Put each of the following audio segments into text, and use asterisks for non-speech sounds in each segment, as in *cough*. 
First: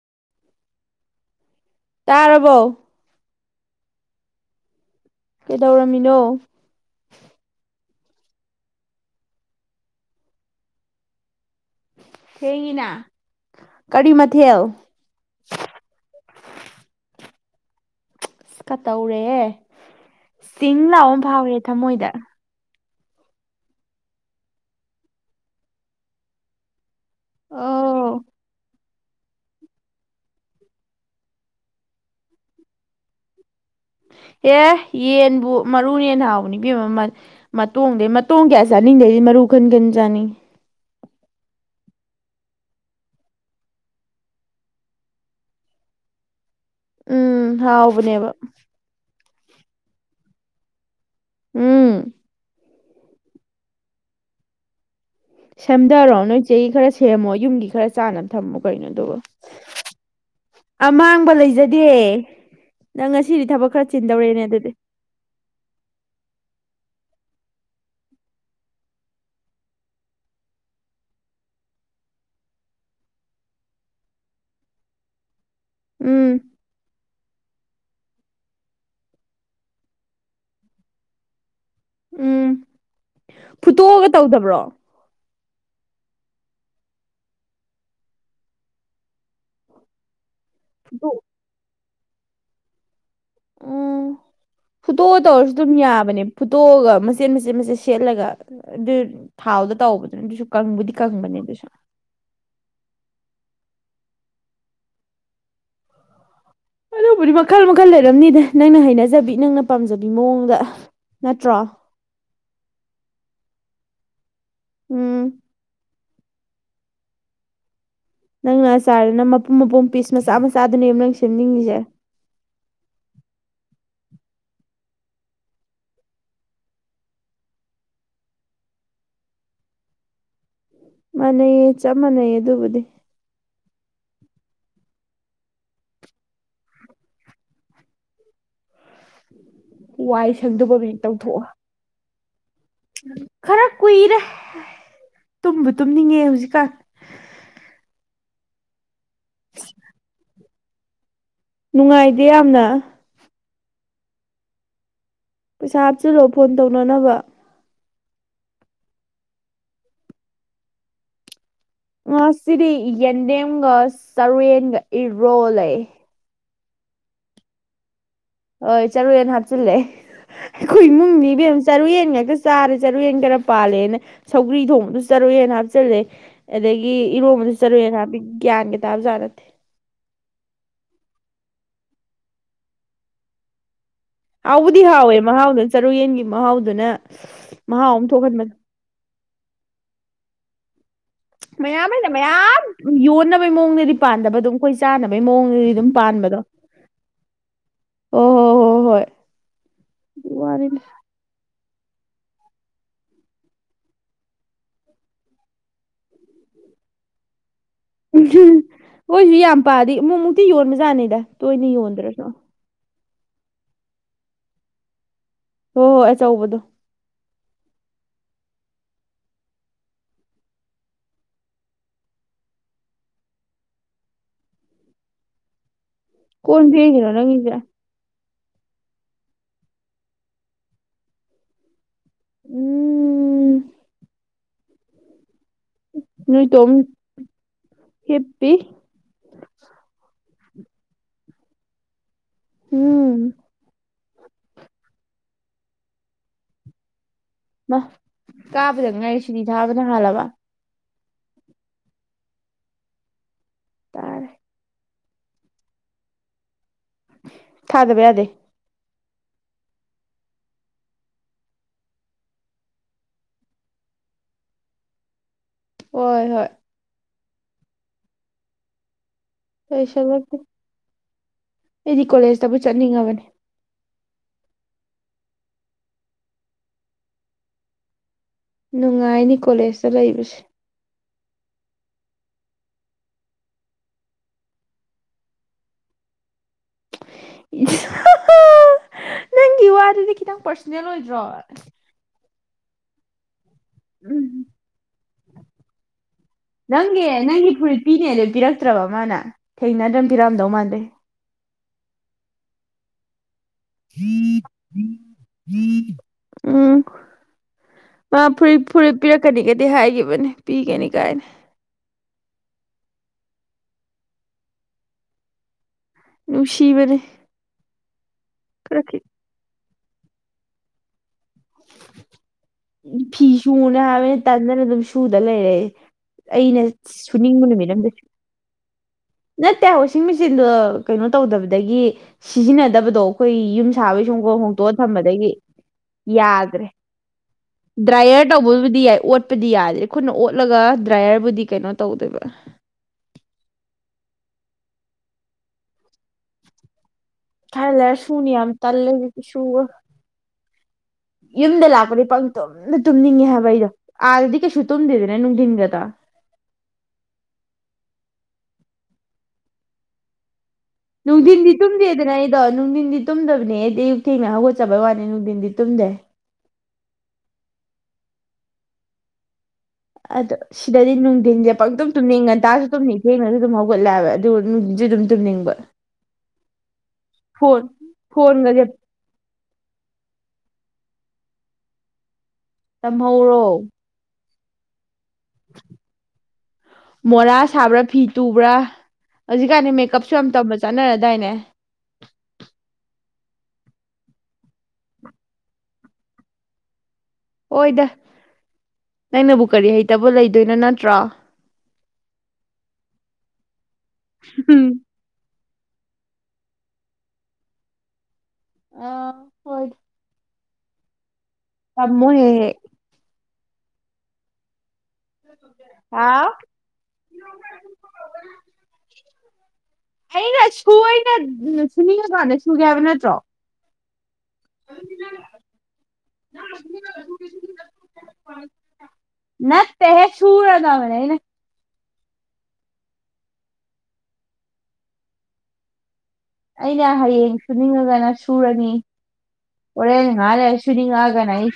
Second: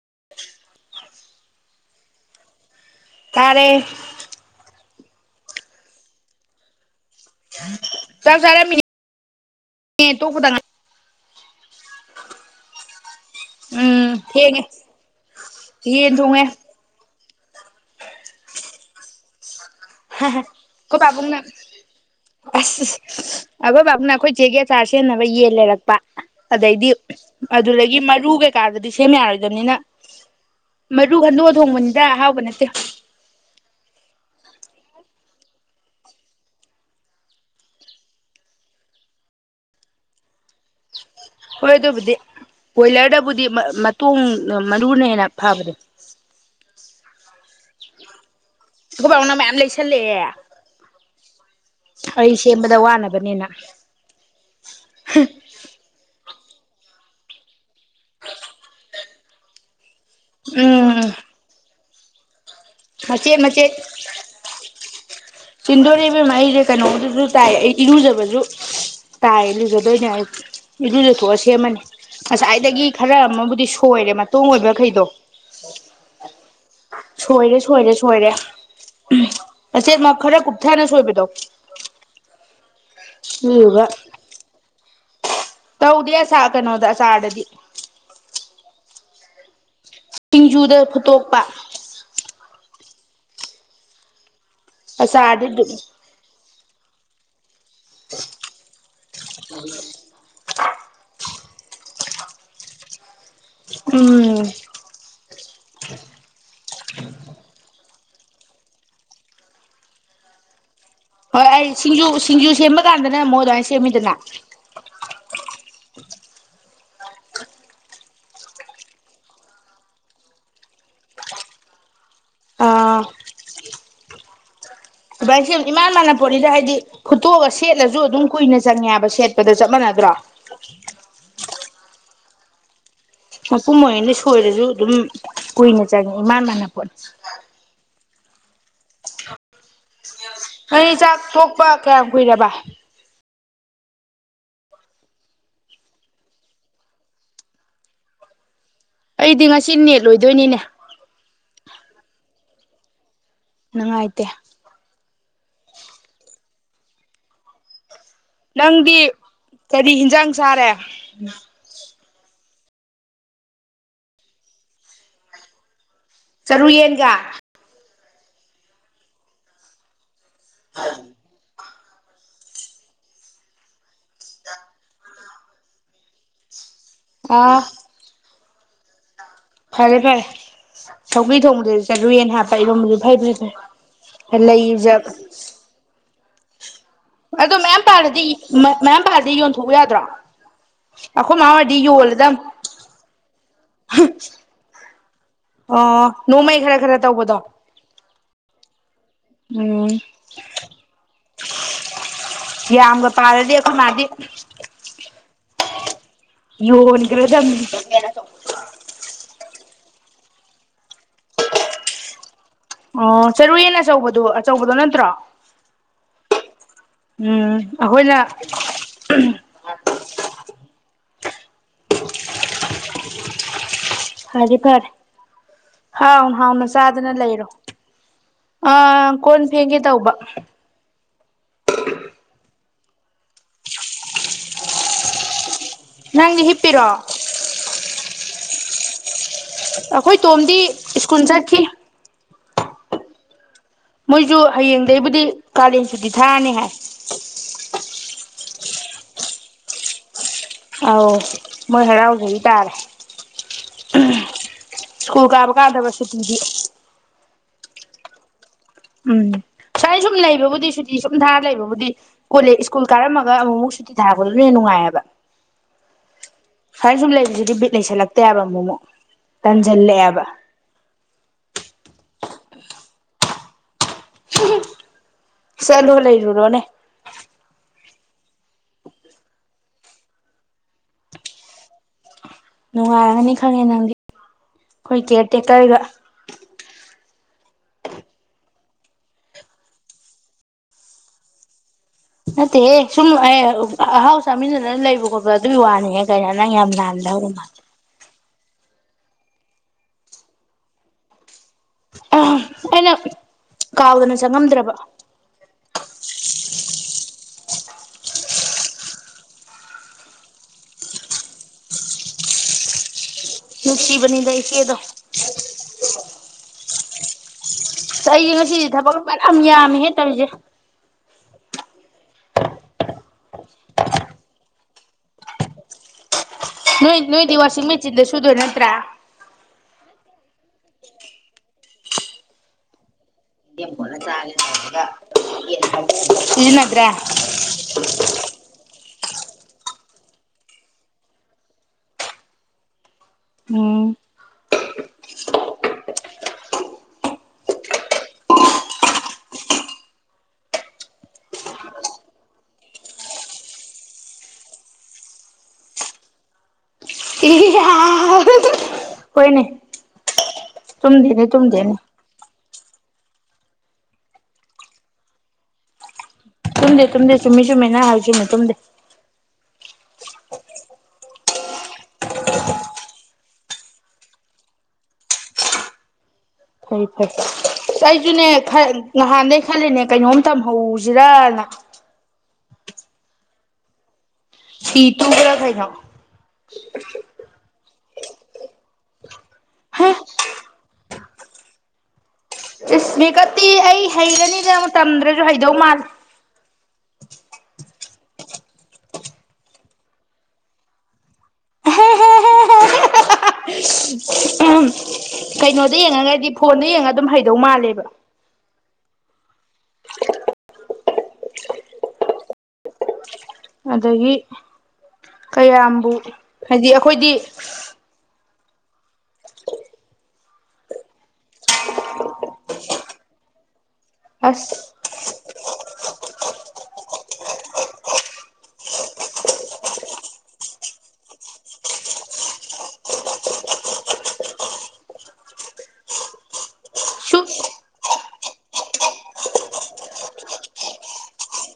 *unintelligible* ꯇꯥꯔꯔꯕꯣ ꯇꯥꯔꯦ ꯀꯩꯗꯧꯔꯝꯃꯤꯅꯣ ꯇ ꯁꯔꯦ ꯃꯤꯅꯤ ꯇꯣ ꯈꯨꯗ ꯉ ꯍꯉꯅ ꯎꯝ ꯊꯦꯡꯒꯦ ꯌꯦꯟ ꯊꯨꯡꯉꯦ ꯀꯠꯇꯧꯔꯦ ꯆꯤꯡꯅꯥ ꯑꯃꯝ ꯄꯥꯕꯨꯡꯅ ꯐꯥꯎꯔꯦ ꯊꯃꯣꯏꯗ ꯑꯁ ꯑꯩꯈꯣꯏ ꯕꯥꯕꯅ ꯑꯩꯈꯣꯏ ꯆꯦꯒꯦ ꯆꯥꯔ ꯁꯦꯟꯅꯕ ꯌꯦꯟ ꯂꯩꯔꯛꯄ ꯑꯗꯩꯗꯤ ꯑꯗꯨꯗꯒꯤ ꯑꯣ ꯃꯔꯨ ꯀꯩꯀꯥꯗꯗꯤ ꯁꯦꯝ ꯌꯥꯔꯣꯏꯗꯕꯅꯤꯅ ꯃꯔꯨ ꯈꯟꯗꯣꯛꯑ ꯊꯣꯡꯕꯅꯤꯗ ꯑꯍꯥꯎꯕ ꯅꯠꯇꯦ ꯑꯦ ꯌꯦꯟꯕꯨ ꯃꯔꯨꯅꯟ ꯍꯥꯎꯕꯅꯤ ꯄ ꯃꯇꯣꯡꯗꯩ ꯃꯇꯣꯡ ꯀꯌꯥ ꯆꯥꯅꯤꯡꯗꯗꯤ ꯃꯔꯨ ꯈꯟ ꯈꯟ ꯆꯥꯅꯤꯡꯉꯤ ꯍꯣꯏ ꯑꯗꯨꯕꯨꯗꯤ ꯕꯣꯏꯂꯔꯗꯕꯨꯗꯤ ꯃꯇꯣꯡ ꯃꯔꯨꯅ ꯍꯦꯟꯅ ꯐꯕꯅꯦ ꯎꯝ ꯍꯥꯎꯕꯅꯦꯕ ꯄꯥꯎꯅ ꯃꯌꯥꯝ ꯂꯩꯁꯜꯂꯛꯑꯦ ꯎꯝ ꯑꯩꯁ ꯋꯥ ꯅꯕꯅꯤꯅ ꯁꯝꯗꯔꯣꯅꯣꯏ ꯆꯩ ꯈꯔ ꯁꯦꯝꯃꯣ ꯌꯨꯝꯒꯤ ꯈꯔ ꯆꯥꯅꯕ ꯊꯝꯃꯣ ꯀꯩꯅꯣ ꯑꯗꯨꯒ ꯎꯝ ꯑꯃꯥꯡꯕ ꯂꯩꯖꯩ ꯗꯦ ꯅꯪ ꯃꯆꯦꯠ ꯉꯁꯤꯗꯤ ꯊꯕꯛ ꯈꯔ ꯆꯤꯟꯗꯧꯔꯦꯅꯦ ꯑꯗꯨꯗꯤ ꯆꯤꯟꯗꯣꯔꯛꯕꯦꯝꯃ ꯑꯩꯁꯦ ꯀꯩꯅꯣꯝꯗꯨꯁꯨ ꯇꯥꯏ ꯑꯩ ꯏꯔꯨꯖꯕꯁꯨ ꯇꯥꯏ ꯏꯔꯨꯖꯗꯣꯏꯅꯦ ꯑꯩ ꯏꯔꯨꯖꯊꯣꯛꯑ ꯁꯦꯝꯃꯅꯤ ꯉꯁꯥꯏꯗꯒꯤ ꯈꯔ ꯑꯃꯕꯨꯗꯤ ꯁꯣꯏꯔꯦ ꯃꯇꯣꯡ ꯑꯣꯏꯕ ꯃꯈꯩꯗꯣ ꯎꯝ ꯁꯣꯏꯔꯦ ꯁꯣꯏꯔꯦ ꯁꯣꯏꯔꯦ ꯑꯆꯦꯠ ꯈꯔ ꯀꯨꯞꯊꯅ ꯁꯣꯏꯕꯗꯣ ꯎꯝ ꯎꯕ ꯐꯨꯠꯇꯣꯛꯑꯒ ꯇꯧꯗꯕ꯭ꯔꯣ ꯇꯧꯗꯦ ꯑꯁꯥ ꯀꯩꯅꯣꯗ ꯑꯆꯥꯥꯔꯗꯗꯤ ꯁꯤꯡꯖꯨꯗ ꯐꯨꯠꯇꯣꯛ ꯐꯨꯠꯇꯣꯛꯄ ꯎꯝ ꯐꯨꯇꯣ ꯇꯧ ꯑꯣꯏꯔꯁꯨ ꯑꯗꯨꯝ ꯌꯥꯕꯅꯦ ꯐꯨꯠꯇꯣꯛꯑꯒ ꯃꯆꯠ ꯃꯆꯦꯠ ꯃꯆꯦꯠ ꯁꯦꯠꯂꯒ ꯑꯗꯨ ꯊꯥꯎꯗ ꯇꯧꯕꯗꯨꯅ ꯑꯗꯨꯁꯨ ꯀꯪꯕꯨꯗꯤ ꯀꯪꯕꯅꯦ ꯑꯗꯨꯁꯨ ꯎꯝ ꯍꯜꯣ ꯄꯨꯔꯤ ꯃꯈꯥꯜ ꯃꯈꯜ ꯂꯩ ꯃꯔꯝꯅꯤꯗ ꯅꯪꯅ ꯍꯩꯅꯖꯕꯤ ꯅꯪꯅ ꯄꯥꯝꯖꯕꯤ ꯃꯑꯣꯡꯗ ꯍꯣꯏ ꯅꯠꯇ꯭ꯔꯣ ꯑꯩ ꯁꯤꯁꯤꯡꯖ ꯁꯤꯡꯖꯨ ꯁꯦꯝꯕ ꯀꯥꯟꯗꯅ ꯃꯣꯏ ꯑꯗꯨꯃꯥꯏꯅ ꯁꯦꯝꯃꯤꯗꯅ ꯎꯝ ꯅꯪꯅ ꯑ ꯆꯥꯔꯅ ꯃꯄꯨꯝ ꯃꯄꯨꯝ ꯄꯤꯁ ꯃꯆꯥ ꯃꯆꯥꯗꯨꯅꯦ ꯑꯃꯨ ꯅꯪ ꯁꯦꯝꯅꯤꯡꯉꯤꯁꯦ ꯑꯥ ꯑꯗꯨꯃꯥꯏꯅꯁꯦ ꯏꯃꯥꯟ ꯃꯥꯟꯅ ꯄꯣꯠꯁ ꯍꯥꯏꯗꯤ ꯐꯨꯠꯇꯣꯛꯑꯒ ꯁꯦꯠꯂꯁꯨ ꯑꯗꯨꯝ ꯀꯨꯏꯅ ꯆꯪꯉꯦꯕ ꯁꯦꯠꯄꯗ ꯆꯞ ꯃꯥꯟꯅꯗ꯭ꯔꯣ ꯆꯥꯟꯅꯩꯌꯦ ꯆꯞ ꯃꯥꯟꯅꯩꯌꯦ ꯑꯗꯨꯕꯨꯗꯤ ꯃꯄꯨꯝ ꯑꯣꯏꯗ ꯁꯣꯏꯔꯁꯨ ꯑꯗꯨꯝ ꯀꯨꯏꯅ ꯆꯪꯉꯦ ꯏꯃꯥꯟ ꯃꯥꯟꯅꯄꯣꯠꯅ *inaudible* ꯁꯪꯗꯣꯛꯄ ꯃꯤꯅꯤꯠ ꯑꯩ ꯆꯥꯛ ꯇꯧꯊꯣꯛꯑꯣ ꯊꯣꯛꯣꯛꯄ ꯀꯌꯥꯝ ꯀꯨꯏꯔꯕ ꯈꯔ ꯀꯨꯏꯔꯦ ꯇꯨꯝꯕ ꯇꯨꯝꯅꯤꯡꯉꯦ ꯍꯧꯖꯤꯛꯀꯥꯟ ꯑꯩꯗꯤ ꯉꯁꯤ ꯅꯦꯠ ꯂꯣꯏꯗꯣꯏꯅꯤꯅꯦ ꯅꯨꯡꯉꯥꯏꯗꯦ ꯌꯥꯝꯅ ꯅꯨꯡꯉꯥꯏꯇꯦ ꯄꯩꯁꯥ ꯍꯥꯞꯆꯤꯂꯣ ꯐꯣꯟ ꯇꯧꯅꯅꯕ ꯅꯪꯗꯤ ꯀꯔꯤ ꯍꯤꯟꯖꯥꯡ ꯁꯥꯔꯦ ꯉꯁꯤꯗꯤ ꯌꯦꯟꯗꯦꯝꯒ ꯆꯔꯦꯟꯒ ꯏꯔꯣꯜꯂ ꯆꯔꯨ ꯌꯦꯟꯒ ꯍꯣꯏ ꯆꯔꯨꯌꯦꯅ ꯍꯥꯞꯆꯤꯜꯂꯦ ꯑꯩꯈꯣꯏ ꯏꯃꯨꯡꯅꯤꯕ ꯆꯔꯨꯌꯦꯟ ꯉꯥꯛꯛꯇ ꯆꯥꯔꯦ ꯆꯔꯨ ꯌꯦꯟ ꯈꯔ ꯄꯥꯜꯂꯦꯅ ꯁꯧꯒ꯭ꯔꯤ ꯊꯣꯡꯕꯗ ꯆꯔꯨꯌꯦꯟ ꯍꯥꯞꯆꯤꯜꯂꯦ ꯑꯗꯒꯤ ꯏꯔꯣꯝꯗ ꯑꯥ ꯆꯔꯨꯌꯦꯟ ꯍꯥꯄꯤ ꯒ꯭ꯌꯥꯟꯒ ꯇꯥꯕ ꯖꯥꯠ ꯅꯠꯇꯦ ꯐꯔꯦ ꯐꯔꯦ ꯁꯧꯒ꯭ꯔꯤ ꯊꯣꯡꯕꯗꯁꯨ ꯆꯔꯨꯌꯦꯟ ꯍꯥꯞꯄ ꯏꯔꯣꯝꯕꯗꯁꯨ ꯐꯔꯦ ꯐꯔꯦ ꯍꯥꯎꯕꯨꯗꯤ ꯍꯥꯎꯋꯦ ꯃꯍꯥꯎꯗꯨꯅ ꯆꯔꯨꯌꯦꯟꯒꯤ ꯃꯍꯥꯎꯗꯨꯅ ꯑꯗꯣ ꯃꯌꯥꯝ ꯃꯍꯥꯎ ꯑꯃ ꯄꯥꯥꯜꯂꯗꯤ ꯊꯣꯛꯍꯟꯕꯅꯦ ꯃ ꯄꯥꯜꯂꯗꯤ ꯌꯣꯟꯊꯣꯛꯎ ꯌꯥꯗ꯭ꯔꯣ ꯑꯩꯈꯣꯏ ꯃꯥ ꯍꯣꯏꯗꯤ ꯃꯌꯥꯝꯑꯅ ꯌꯣꯜꯂꯗꯝ ꯃꯌꯥꯝ ꯌꯣꯟꯅꯕꯩ ꯃꯑꯣꯡꯗꯗꯤ ꯄꯥꯟꯗꯕ ꯑꯗꯨꯝ ꯑꯩꯈꯣꯏ ꯆꯥꯅꯕ ꯕꯩ ꯃꯑꯣꯡꯗꯗꯤ ꯑꯗꯨꯝ ꯑꯣ ꯄꯥꯟꯕꯗꯣ ꯅꯣꯡꯃꯩ ꯈꯔ ꯈꯔ ꯇꯧꯕꯗꯣ ꯑꯣ ꯍꯣ ꯍꯣꯏ ꯍꯣꯏ ꯎꯝ ꯑꯗꯨꯏ ꯋꯥꯅꯤꯗ ꯌꯥꯝꯒ ꯄꯥꯜꯂꯗꯤ ꯈꯣꯏꯃꯥꯗꯤ ꯌꯣꯟꯒ꯭ꯔ ꯗꯝꯅꯤ ꯈꯣꯏꯁꯨ ꯌꯥꯝ ꯄꯥꯜꯂꯗꯤ ꯑꯃꯨꯛꯃꯨꯛꯇꯤ ꯌꯣꯟꯕꯖꯥꯠꯅꯤꯗ ꯇꯣꯏꯅ ꯌꯣꯟꯗ꯭ꯔꯁꯨ ꯑꯣ ꯆꯔꯨꯌꯦꯟ ꯑꯆꯧꯕꯗꯣ ꯑꯆꯧꯕꯗꯣ ꯅꯠꯇ꯭ꯔꯣ ꯍꯣꯏ ꯍꯣꯏ ꯑꯆꯧꯕꯗꯣ ꯎꯝ ꯑꯈꯣꯏꯅ *inaudible* *unintelligible* ꯐꯔꯦ ꯍꯥꯎ ꯍꯥꯎ ꯀꯣꯟ ꯐꯦꯡꯉꯤꯔꯣ ꯃꯆꯥꯗꯅ ꯂꯩꯔꯣ ꯅꯪꯒꯤꯁꯦ ꯑꯥ ꯀꯣꯟ ꯐꯦꯡꯒꯦ ꯇꯧꯕ ꯎꯝ ꯅꯪ ꯍꯤꯞꯄꯤꯔꯣ ꯍꯦꯞꯄꯤ ꯑꯩꯈꯣꯏ ꯇꯣꯝꯗꯤ ꯁꯀꯨꯜ ꯆꯠꯈꯤ ꯎꯝ ꯃꯣꯏꯁꯨ ꯍꯌꯦꯡꯗꯩꯕꯨꯗꯤ ꯀꯥꯂꯦꯟ ꯁꯨꯗꯤ ꯊꯥꯔꯅꯤ ꯍꯥꯏ ꯀꯥꯕꯗ ꯉꯥꯏꯔꯤ ꯁꯨꯇꯤ ꯊꯥꯕꯅ ꯍꯥꯜꯂꯕ ꯑꯥꯎ ꯃꯣꯏ ꯍꯔꯥꯎꯖꯔꯤ ꯇꯥꯔꯦ ꯇꯔꯦ ꯁ꯭ꯀꯨꯜ ꯀꯥꯕ ꯀꯥꯗꯕ ꯁꯨꯇꯤꯗꯤ ꯊꯥꯗꯕ ꯌꯥꯗꯦ ꯎꯝ ꯁꯥꯏ ꯁꯨꯝ ꯂꯩꯕꯕꯨꯗꯤ ꯁꯨꯇꯤ ꯁꯨꯝ ꯊꯥꯔ ꯂꯩꯕꯕꯨꯗꯤ ꯀꯣꯜꯂꯦ ꯁ꯭ꯀꯨꯜ ꯀꯥꯔꯝꯃꯒ ꯑꯃꯨꯛ ꯑꯃꯨꯛ ꯁꯨꯇꯤ ꯊꯥꯔꯛꯄꯗꯨꯅ ꯍꯦꯟ ꯅꯨꯡꯉꯥꯏꯌꯦꯕ ꯍꯣꯏ ꯍꯣꯏ ꯁꯥꯏꯅ ꯁꯨꯝ ꯂꯩꯕꯁꯤꯗꯤ ꯕꯤꯠ ꯂꯩꯁꯜꯂꯛꯇꯦꯕ ꯑꯃꯨꯛꯃꯨꯛ ꯇꯟꯁꯤꯜꯂꯛꯑꯦꯕ ꯂꯣꯏꯁꯜꯂꯛꯀꯦ ꯑꯩꯗꯤ ꯀꯣꯂꯦꯖꯇꯕꯨ ꯆꯠꯅꯤꯡꯉꯕꯅꯤ ꯆꯠꯂꯣ ꯂꯩꯔꯨꯔꯣꯅꯦ ꯅꯨꯡꯉꯥꯏꯅꯤ ꯀꯣꯂꯦꯖꯇ ꯂꯩꯕꯁꯦ ꯅꯨꯡꯉꯥꯏꯔꯒꯅꯤ ꯈꯪꯉꯦ ꯅꯪꯗꯤ ꯑꯩꯈꯣꯏ ꯀꯦꯌꯔ ꯇꯦꯛꯀꯔꯒ ꯗꯤ ꯈꯤꯇꯪ ꯄꯔꯁꯅꯦꯜ ꯑꯣꯏꯗ꯭ꯔꯣ ꯃꯠꯇꯦꯍꯦ ꯁꯨꯝꯃꯅ ꯑꯍꯥꯎ ꯎꯝ ꯆꯥꯃꯤꯟꯅꯗꯅ ꯂꯩꯕ ꯈꯣꯠꯄ ꯑꯗꯨꯒꯤ ꯋꯥꯅꯤꯍ ꯀꯩꯅ ꯅꯪ ꯌꯥꯝ ꯅꯪꯒꯤ ꯅꯥꯥꯟꯗ ꯍꯧꯕ ꯅꯪꯒꯤ ꯃꯥꯜꯦ ꯐꯨꯔꯤꯠ ꯄꯤꯅꯦꯗꯣ ꯄꯤꯔꯛꯇ꯭ꯔꯕ ꯃꯥꯅ ꯊꯦꯡꯅꯗ꯭ꯔꯅ ꯄꯤꯔꯛꯑꯝꯗꯧ ꯃꯥꯟꯗꯦ ꯑ ꯑꯩꯅ ꯀꯥꯎꯗꯅ ꯆꯪꯉꯝꯗ꯭ꯔꯕ ꯑ ꯐꯨ ꯐꯨꯔꯤꯠ ꯄꯤꯔꯛꯀꯅꯤꯒꯗꯤ ꯍꯥꯏꯈꯤꯕꯅꯤ ꯄꯤꯒꯅꯤ ꯀꯥꯏꯅ ꯅꯨꯡꯁꯤꯕꯅꯤꯗ ꯏꯆꯦ ꯗꯣ ꯅꯨꯡꯁꯤꯕꯅꯤ ꯑꯩ ꯉꯁꯤꯗꯤ ꯊꯕꯛ ꯐꯥꯟꯌꯥꯝ ꯌꯥꯝꯃꯦ ꯍꯦ ꯇꯜꯂꯦ ꯐꯤ ꯁꯨꯅ ꯍꯥꯏꯕꯅ ꯇꯟꯗꯅ ꯑꯗꯨꯝ ꯁꯨꯗ ꯂꯩꯔꯛꯑꯦ ꯅꯣꯏ ꯅꯣꯏꯗꯤ ꯋꯥꯁꯤꯡ ꯃꯆꯤꯟꯗꯦ ꯁꯨꯗꯣꯏꯦ ꯅ꯭ꯔ ꯅꯠꯇꯦ ꯋꯥꯁꯤꯡ ꯃꯦꯆꯤꯟꯗꯣ ꯀꯩꯅꯣ ꯇꯧꯗꯕꯗꯒꯤ ꯁꯤꯖꯤꯟꯅꯗꯕꯗꯣ ꯑꯩꯈꯣꯏ ꯌꯨꯝ ꯥꯎ ꯁꯨ ꯀꯣ ꯍꯨ *unintelligible* ꯊꯝꯕꯗꯒꯤ ꯌꯥꯗ꯭ꯔꯦ ꯁꯤꯖꯤꯟꯅꯗ꯭ꯔꯦ ꯗ꯭ꯔꯥꯏꯌꯔ ꯇꯧꯕꯕꯨꯗꯤ ꯌꯥꯏ ꯑꯣꯠꯄꯗꯤ ꯌꯥꯗꯦ ꯑꯩꯈꯣꯏꯅ ꯑꯣꯠꯂꯒ ꯗ꯭ꯔꯥꯏꯌꯔꯕꯨꯗꯤ ꯀꯩꯅꯣ ꯇꯧꯗꯣꯏꯕ ꯎꯝ ꯊꯥꯏ ꯂꯩꯔ ꯁꯨꯅꯤ ꯌꯥꯝ ꯇ ꯂꯗꯤ ꯁꯨꯕ ꯌꯨꯝꯗ ꯂꯥꯛꯄꯅꯤ ꯄꯪ ꯇꯨꯝꯅ ꯇꯨꯝꯅꯤꯡꯉꯦ ꯍꯥꯏꯕ ꯑꯩꯗꯣ ꯑꯥꯗꯗꯤ ꯀꯩꯁꯨ ꯇꯨꯝꯗꯦꯗꯅꯦ ꯅꯨꯡꯊꯤꯟꯒꯗ ꯍꯣꯏꯅꯦ ꯇꯨꯝꯗꯦꯅꯦ ꯅꯨꯡꯗꯤꯟꯗꯤ ꯇꯨꯝꯗꯦꯅꯦ ꯇꯨꯝꯗꯤ ꯗꯥꯅꯥ ꯑꯩꯗꯣ ꯅꯨꯡꯗꯤꯟ ꯇꯨꯝꯗꯕꯅꯦ ꯑꯦꯗꯤ ꯊꯦꯡꯅ ꯍꯧꯒꯠꯆꯕꯩ ꯋꯥꯅꯤ ꯅꯨꯡꯊꯤꯟꯗꯤ ꯇꯨꯝꯗꯦ ꯇꯨꯝꯗꯦ ꯇꯨꯝꯗꯦ ꯆꯨꯝꯃꯤ ꯆꯨꯝꯃꯤ ꯅꯪ ꯍꯥꯏꯁꯤꯅꯤ ꯇꯨꯝꯗꯦ ꯑꯗꯣ ꯁꯤꯗꯗꯤ ꯅꯨꯡꯊꯤꯟꯁꯦ ꯄꯪꯇꯨꯝ ꯇꯨꯝꯅꯤꯡ ꯉꯟꯇꯥꯁꯨ ꯇꯨꯝꯅꯤꯡ ꯊꯦꯡꯅꯁꯨ ꯑꯗꯨꯝ ꯍꯧꯒꯠꯂꯛꯑꯕ ꯑꯗꯨ ꯅꯨꯡꯊꯤꯟꯁꯨ ꯑꯗꯨꯝ ꯇꯨꯝꯅꯤꯡꯕ ꯐꯩ ꯐꯣꯟ ꯐꯩ ꯑꯩꯁꯨꯅꯦ ꯐꯣꯟꯒꯁꯦ ꯈꯔ ꯅꯍꯥꯟꯗꯒꯤꯩ ꯈꯜꯂꯤꯅꯦ ꯀꯩꯅꯣꯝ ꯇꯝꯍꯧꯁ ꯖꯤꯔꯥꯅ ꯇꯝꯍꯧꯔꯣ ꯁꯤ ꯇꯨꯕꯔꯥ ꯀꯩꯅꯣ ꯃꯣꯔꯥ ꯁꯥꯕ꯭ꯔꯥ ꯐꯤ ꯇꯨꯕ꯭ꯔꯥ ꯍꯧꯖꯤꯛꯀꯥꯟꯅꯤ ꯍꯦ ꯃꯦꯀꯞꯁꯨ ꯌꯥꯝ ꯇꯝꯕ ꯆꯥꯟꯅꯔꯦ ꯗꯥꯏꯅꯦ ꯏꯁꯃꯤꯀꯠꯇꯤ ꯑꯩ ꯍꯩꯔꯅꯤꯗꯅ ꯑꯃꯨꯛ ꯇꯝꯗ꯭ꯔꯁꯨ ꯍꯩꯗꯧ ꯃꯥꯜꯂꯦ ꯍꯣꯏꯗ ꯅꯪꯅꯕꯨ ꯀꯔꯤ ꯍꯩꯇꯕ ꯂꯩꯗꯣꯏꯅꯣ ꯅꯠꯇ꯭ꯔꯥ ꯎꯝ ꯀꯩꯅꯣꯗ ꯌꯦꯡꯉꯒꯗꯤ ꯐꯣꯟꯗ ꯌꯦꯡꯉꯒ ꯑꯗꯨꯝ ꯍꯩꯗꯧ ꯃꯥꯜꯂꯦꯕ ꯑ ꯍꯣꯏ ꯇꯃꯨ ꯍꯦꯍꯦ ꯑꯗꯒꯤ ꯀꯌꯥꯝꯕꯨ ꯍꯥꯎ ꯍꯥꯏꯗꯤ ꯑꯩꯈꯣꯏꯗꯤ ꯍꯩꯅ ꯁꯣꯏ ꯁꯨꯅꯤꯉꯀꯥꯟꯗ ꯁꯨꯒꯦ ꯍꯥꯏꯕ ꯅꯠꯇ꯭ꯔꯣ ꯑꯁ ꯅꯠꯇ ꯍꯦ ꯁꯨꯔ ꯇ ꯃꯅꯦꯅꯦ ꯑꯩꯅ ꯁꯨ ꯍꯌꯦꯡ ꯁꯨꯅꯤꯡꯉꯒꯅ ꯁꯨꯔꯅꯤ ꯍꯣꯔꯦꯟ ꯉꯍꯥ ꯂꯩꯔ ꯁꯨꯅꯤꯡꯉꯛꯑꯒꯅ ꯑꯩ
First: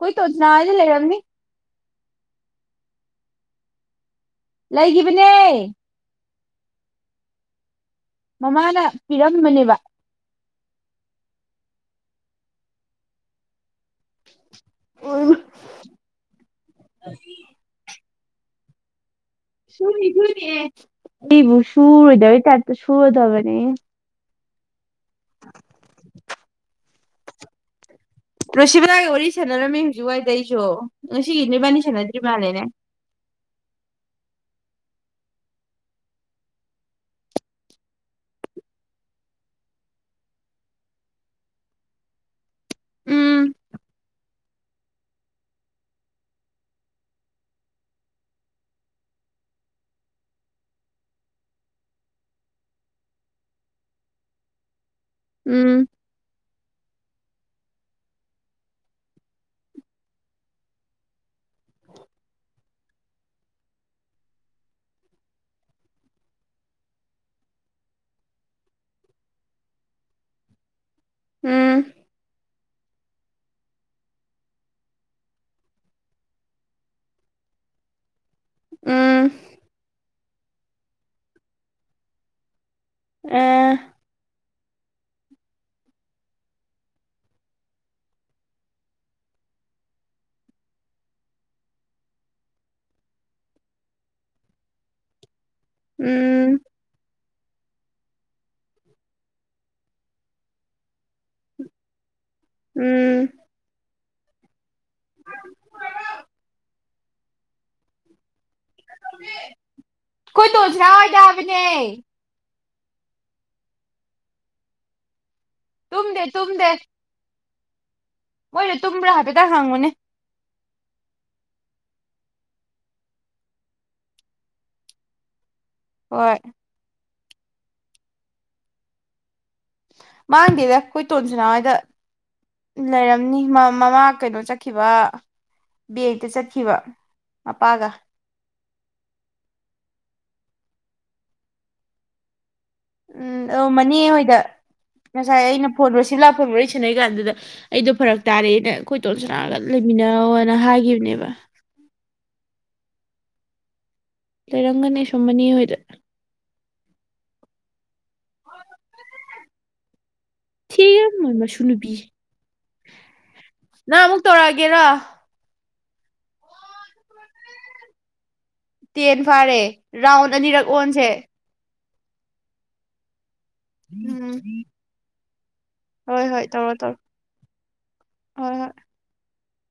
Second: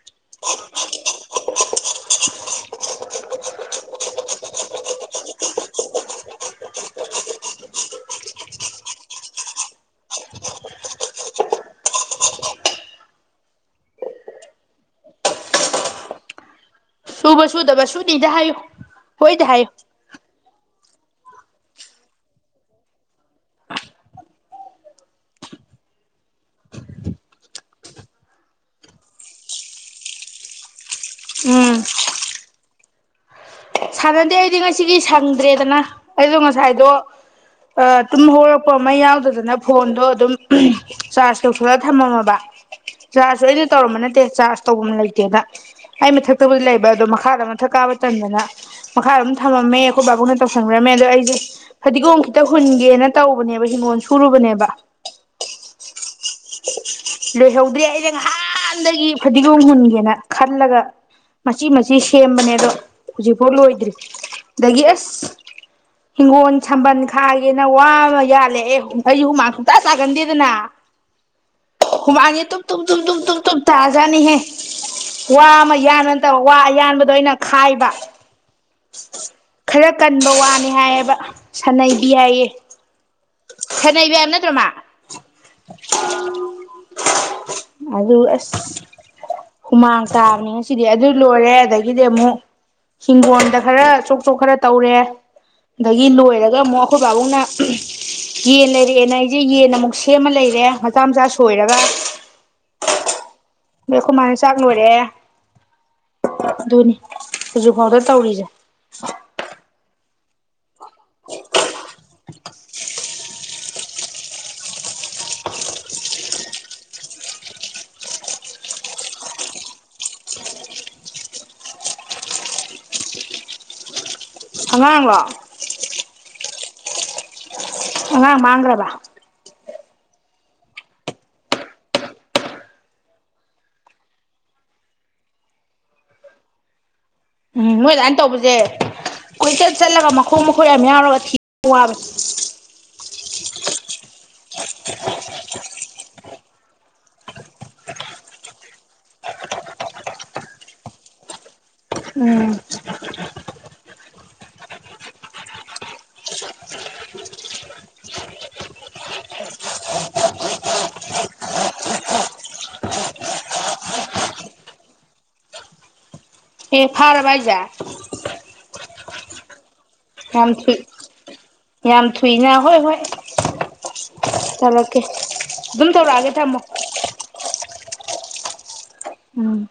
ꯀꯣꯏ ꯇꯣꯗꯅꯥꯗꯤ ꯂꯩꯔꯝꯅꯤ ꯂꯩꯈꯤꯕꯅꯦ ꯃꯃꯥꯅ ꯄꯤꯔꯝꯝꯕꯅꯦꯕ ꯑꯣ ꯇꯕꯨꯕꯁꯨꯗꯕꯥꯁꯨ ꯄꯗꯥ ꯍꯥꯏꯌꯨ ꯍꯣꯏꯗꯦ ꯕꯨ ꯁꯨꯔꯣꯏꯗ ꯇꯇꯣ ꯁꯨꯔꯣꯏꯗꯕ ꯅ *unintelligible* ꯔꯨꯁꯤꯕꯂꯒꯤ ꯋꯥꯔꯤ ꯁꯥꯟꯅꯔꯝꯃꯤ ꯍꯧꯖꯤꯛ ꯋꯥꯏꯗ ꯑꯩꯁꯨ ꯉ ꯎꯝ ꯁꯤꯒꯤꯅꯤꯕꯅꯤꯁꯅꯗ꯭ꯔꯤ ꯃꯥꯂꯦ ꯎ ꯁꯥꯟꯅꯗꯦ ꯑꯩꯗꯤ ꯉꯁꯤꯒꯤ ꯁꯪꯗ꯭ꯔꯦꯗꯅ ꯑꯩꯗꯣ ꯉꯁꯥꯏꯗꯣ ꯇꯨꯝ ꯍꯧꯣꯔꯛꯄ ꯑꯃ ꯌꯥꯎꯗꯗꯅ ꯐꯣꯟꯗꯣ ꯑꯗꯨꯝ ꯆꯥꯔꯖ ꯇꯧꯊꯣꯛꯂꯒ ꯊꯝꯃꯝꯃꯕ ꯁꯥꯥꯁꯨ ꯎꯝ ꯑꯩꯅ ꯇꯧꯔꯝꯕ ꯅꯠꯇꯦ ꯆꯥꯔꯖ ꯇꯧꯕ ꯑꯃ ꯂꯩꯇꯦꯅ ꯑꯩ ꯃꯊꯛꯇꯕꯨꯗꯤ ꯂꯩꯕ ꯑꯗꯣ ꯃꯈꯥꯗ ꯃꯊꯛ ꯀꯥꯕ ꯃꯇꯝꯝꯗꯅ ꯃꯈꯥ ꯑꯗꯨꯝ ꯊꯝꯃꯝꯃꯦ ꯑꯩꯈꯣꯏ ꯕꯥꯕꯨꯡꯅ ꯇꯧꯁꯟꯈ꯭ꯔꯝꯃꯦ ꯑꯗꯣ ꯑꯩꯁꯦ ꯐꯗꯤꯒꯣꯝ ꯈꯤꯇ ꯍꯨꯟꯒꯦꯅ ꯇꯧꯕꯅꯦꯕ ꯍꯤꯡꯒꯣꯜ ꯁꯨꯔꯨꯕꯅꯦꯕ ꯎꯝ ꯂꯣꯏꯍꯧꯗ꯭ꯔꯦ ꯑꯩꯩꯅ ꯉꯍꯥꯟꯗꯒꯤ ꯐꯗꯤꯒꯣꯝ ꯍꯨꯟꯒꯦꯅ ꯈꯜꯂꯒ ꯃꯆꯤ ꯃꯆꯤ ꯁꯦꯝꯕꯅꯦ ꯑꯗꯣ ꯍꯧꯖꯤꯛꯐꯥꯎ ꯂꯣꯏꯗ꯭ꯔꯤ ꯑꯗꯒꯤ ꯑꯁ ꯍꯤꯡꯒꯣꯜ ꯁꯝꯕꯜ ꯈꯥꯒꯦꯅ ꯋꯥ ꯑꯃ ꯌꯥꯜꯂꯦ ꯑꯦ ꯑꯩꯁꯨ ꯍꯨꯃꯥꯡ ꯍꯨꯝꯇꯥ ꯆꯥꯒꯟꯗꯦꯗꯅ ꯎꯝ ꯍꯅꯤ ꯇꯨ ꯇ ꯇ ꯇꯨꯞ ꯇꯨꯞ ꯇꯨꯝ ꯇꯥꯖꯅꯤꯍꯦ ꯋꯥ ꯑꯃ ꯌꯥꯟꯕ ꯅꯠꯇꯕ ꯋꯥ ꯑꯌꯥꯟꯕꯗꯣ ꯑꯩꯅ ꯈꯥꯏꯕ ꯎꯝ ꯈꯔ ꯀꯟꯕ ꯋꯥꯅꯤ ꯍꯥꯏꯌꯦꯕ ꯁꯥꯟꯅꯩꯕꯤ ꯍꯥꯏꯌꯦ ꯑꯥ ꯁꯅꯩꯕ ꯅꯠꯇ꯭ꯔꯃ ꯑꯗꯨ ꯑꯁ ꯍꯨꯃꯥꯡ ꯇꯥꯕꯅꯤ ꯉꯁꯤꯗꯤ ꯑꯗꯨ ꯂꯣꯏꯔꯦ ꯑꯗꯒꯤꯗꯤ ꯑꯃꯨꯛ ꯍꯤꯡꯒꯣꯣꯟꯗ ꯈꯔ ꯆꯣꯛ ꯆꯣꯛ ꯈꯔ ꯇꯧꯔꯦ ꯑꯗꯒꯤ ꯎꯝ ꯂꯣꯏꯔꯒ ꯑꯃꯨꯛ ꯑꯩꯈꯣꯏ ꯥꯕꯨꯡꯅ ꯌꯦꯟ ꯂꯩꯔꯛꯑꯦꯅ ꯑꯩꯁꯦ ꯌꯦꯟ ꯑꯃꯨꯛ ꯁꯦꯝ ꯑꯃ ꯂꯩꯔꯦ ꯃꯆꯥ ꯃꯆꯥ ꯁꯣꯏꯔꯒ ꯎꯝ ꯨꯥꯏ ꯆ ꯃꯣꯔꯦ ꯣꯅꯤ ꯐꯖꯨ ꯐꯥꯎꯗꯔ ꯇꯧꯔꯤꯁ *unintelligible* *unintelligible* *unintelligible* ꯇꯨꯝꯗꯦ ꯇꯨꯝꯗꯦ ꯃꯣꯏꯗ ꯇꯨꯝꯕ꯭ꯔꯥ ꯍꯥꯏꯐꯦꯠꯇꯪ ꯍꯥꯡꯉꯨꯅꯦ ꯑꯉꯥꯡꯂꯣ ꯍꯣꯏ ꯑꯉꯥꯠ ꯃꯥꯥꯡꯒ꯭ꯔꯕ ꯃꯥꯡꯗꯦꯗ ꯀꯣꯏꯇꯣꯟ ꯁꯅꯥꯍꯣꯏꯗ ꯂꯩꯔꯝꯅꯤ ꯃꯃꯥ ꯀꯩꯅꯣ ꯆꯠꯈꯤꯕ ꯕꯦꯡꯇ ꯆꯠꯈꯤꯕ ꯎꯝ ꯃꯄꯥꯒ ꯅꯣꯏ ꯑꯗꯨꯃꯥꯏꯅ ꯇꯧꯕꯁꯦ ꯀꯣꯏꯆꯠ ꯆꯠꯂꯒ ꯃꯈꯣꯡ ꯃꯈꯨꯠ ꯌꯥꯝ ꯌꯥꯎꯔꯒ ꯊꯤ ꯋꯥꯕꯦ ꯎꯝ ꯑꯗ ꯃꯅꯦ ꯍꯣꯏꯗ ꯉꯁꯥꯏ ꯑꯩꯅ ꯐꯣꯟ ꯁꯤ ꯂꯥꯛꯐꯝ ꯃꯔ ꯂꯩ ꯁꯥꯟꯅꯩ ꯀꯥꯟꯗꯨꯗ ꯑꯩꯗꯣ ꯐꯔꯛ ꯇꯥꯔꯦꯅ ꯑꯩꯈꯣꯏꯇꯣꯟ ꯁꯅꯥꯒ ꯂꯩꯃꯤꯟꯅꯧꯅ ꯍꯥꯏꯈꯤꯕꯅꯦꯕ ꯎꯝ ꯂꯩꯔꯝꯒꯅꯤ ꯁꯨꯝ ꯃꯅꯦ ꯍꯣꯏꯗ *unintelligible* ꯊꯤꯔꯝꯃꯣꯏ ꯃꯁꯨ ꯅꯨꯄꯤ ꯅꯪ ꯑꯃꯨꯛ ꯇꯧꯔꯛꯑꯒꯦꯔ ꯍꯦ ꯐꯥꯔꯕ ꯍꯥꯏꯖꯦ ꯇꯦꯟ ꯐꯥꯔꯦ ꯔꯥꯎꯟ ꯌꯥꯝ ꯑꯅꯤꯔꯛ ꯊꯨꯏ ꯑꯣꯟꯁꯦ ꯌꯥꯝ ꯊꯨꯏꯅ ꯍꯣꯏ ꯍꯣꯏ ꯎꯝ ꯇꯧꯔꯛꯀꯦ ꯑꯗꯨꯝ ꯍꯣꯏ ꯇꯧꯔꯛꯑꯒꯦ ꯍꯣꯏ ꯊꯝꯃꯨꯣ ꯇꯧꯔꯣ ꯇꯧꯔꯣ ꯍꯣꯏ ꯍꯣꯏ ꯎꯝ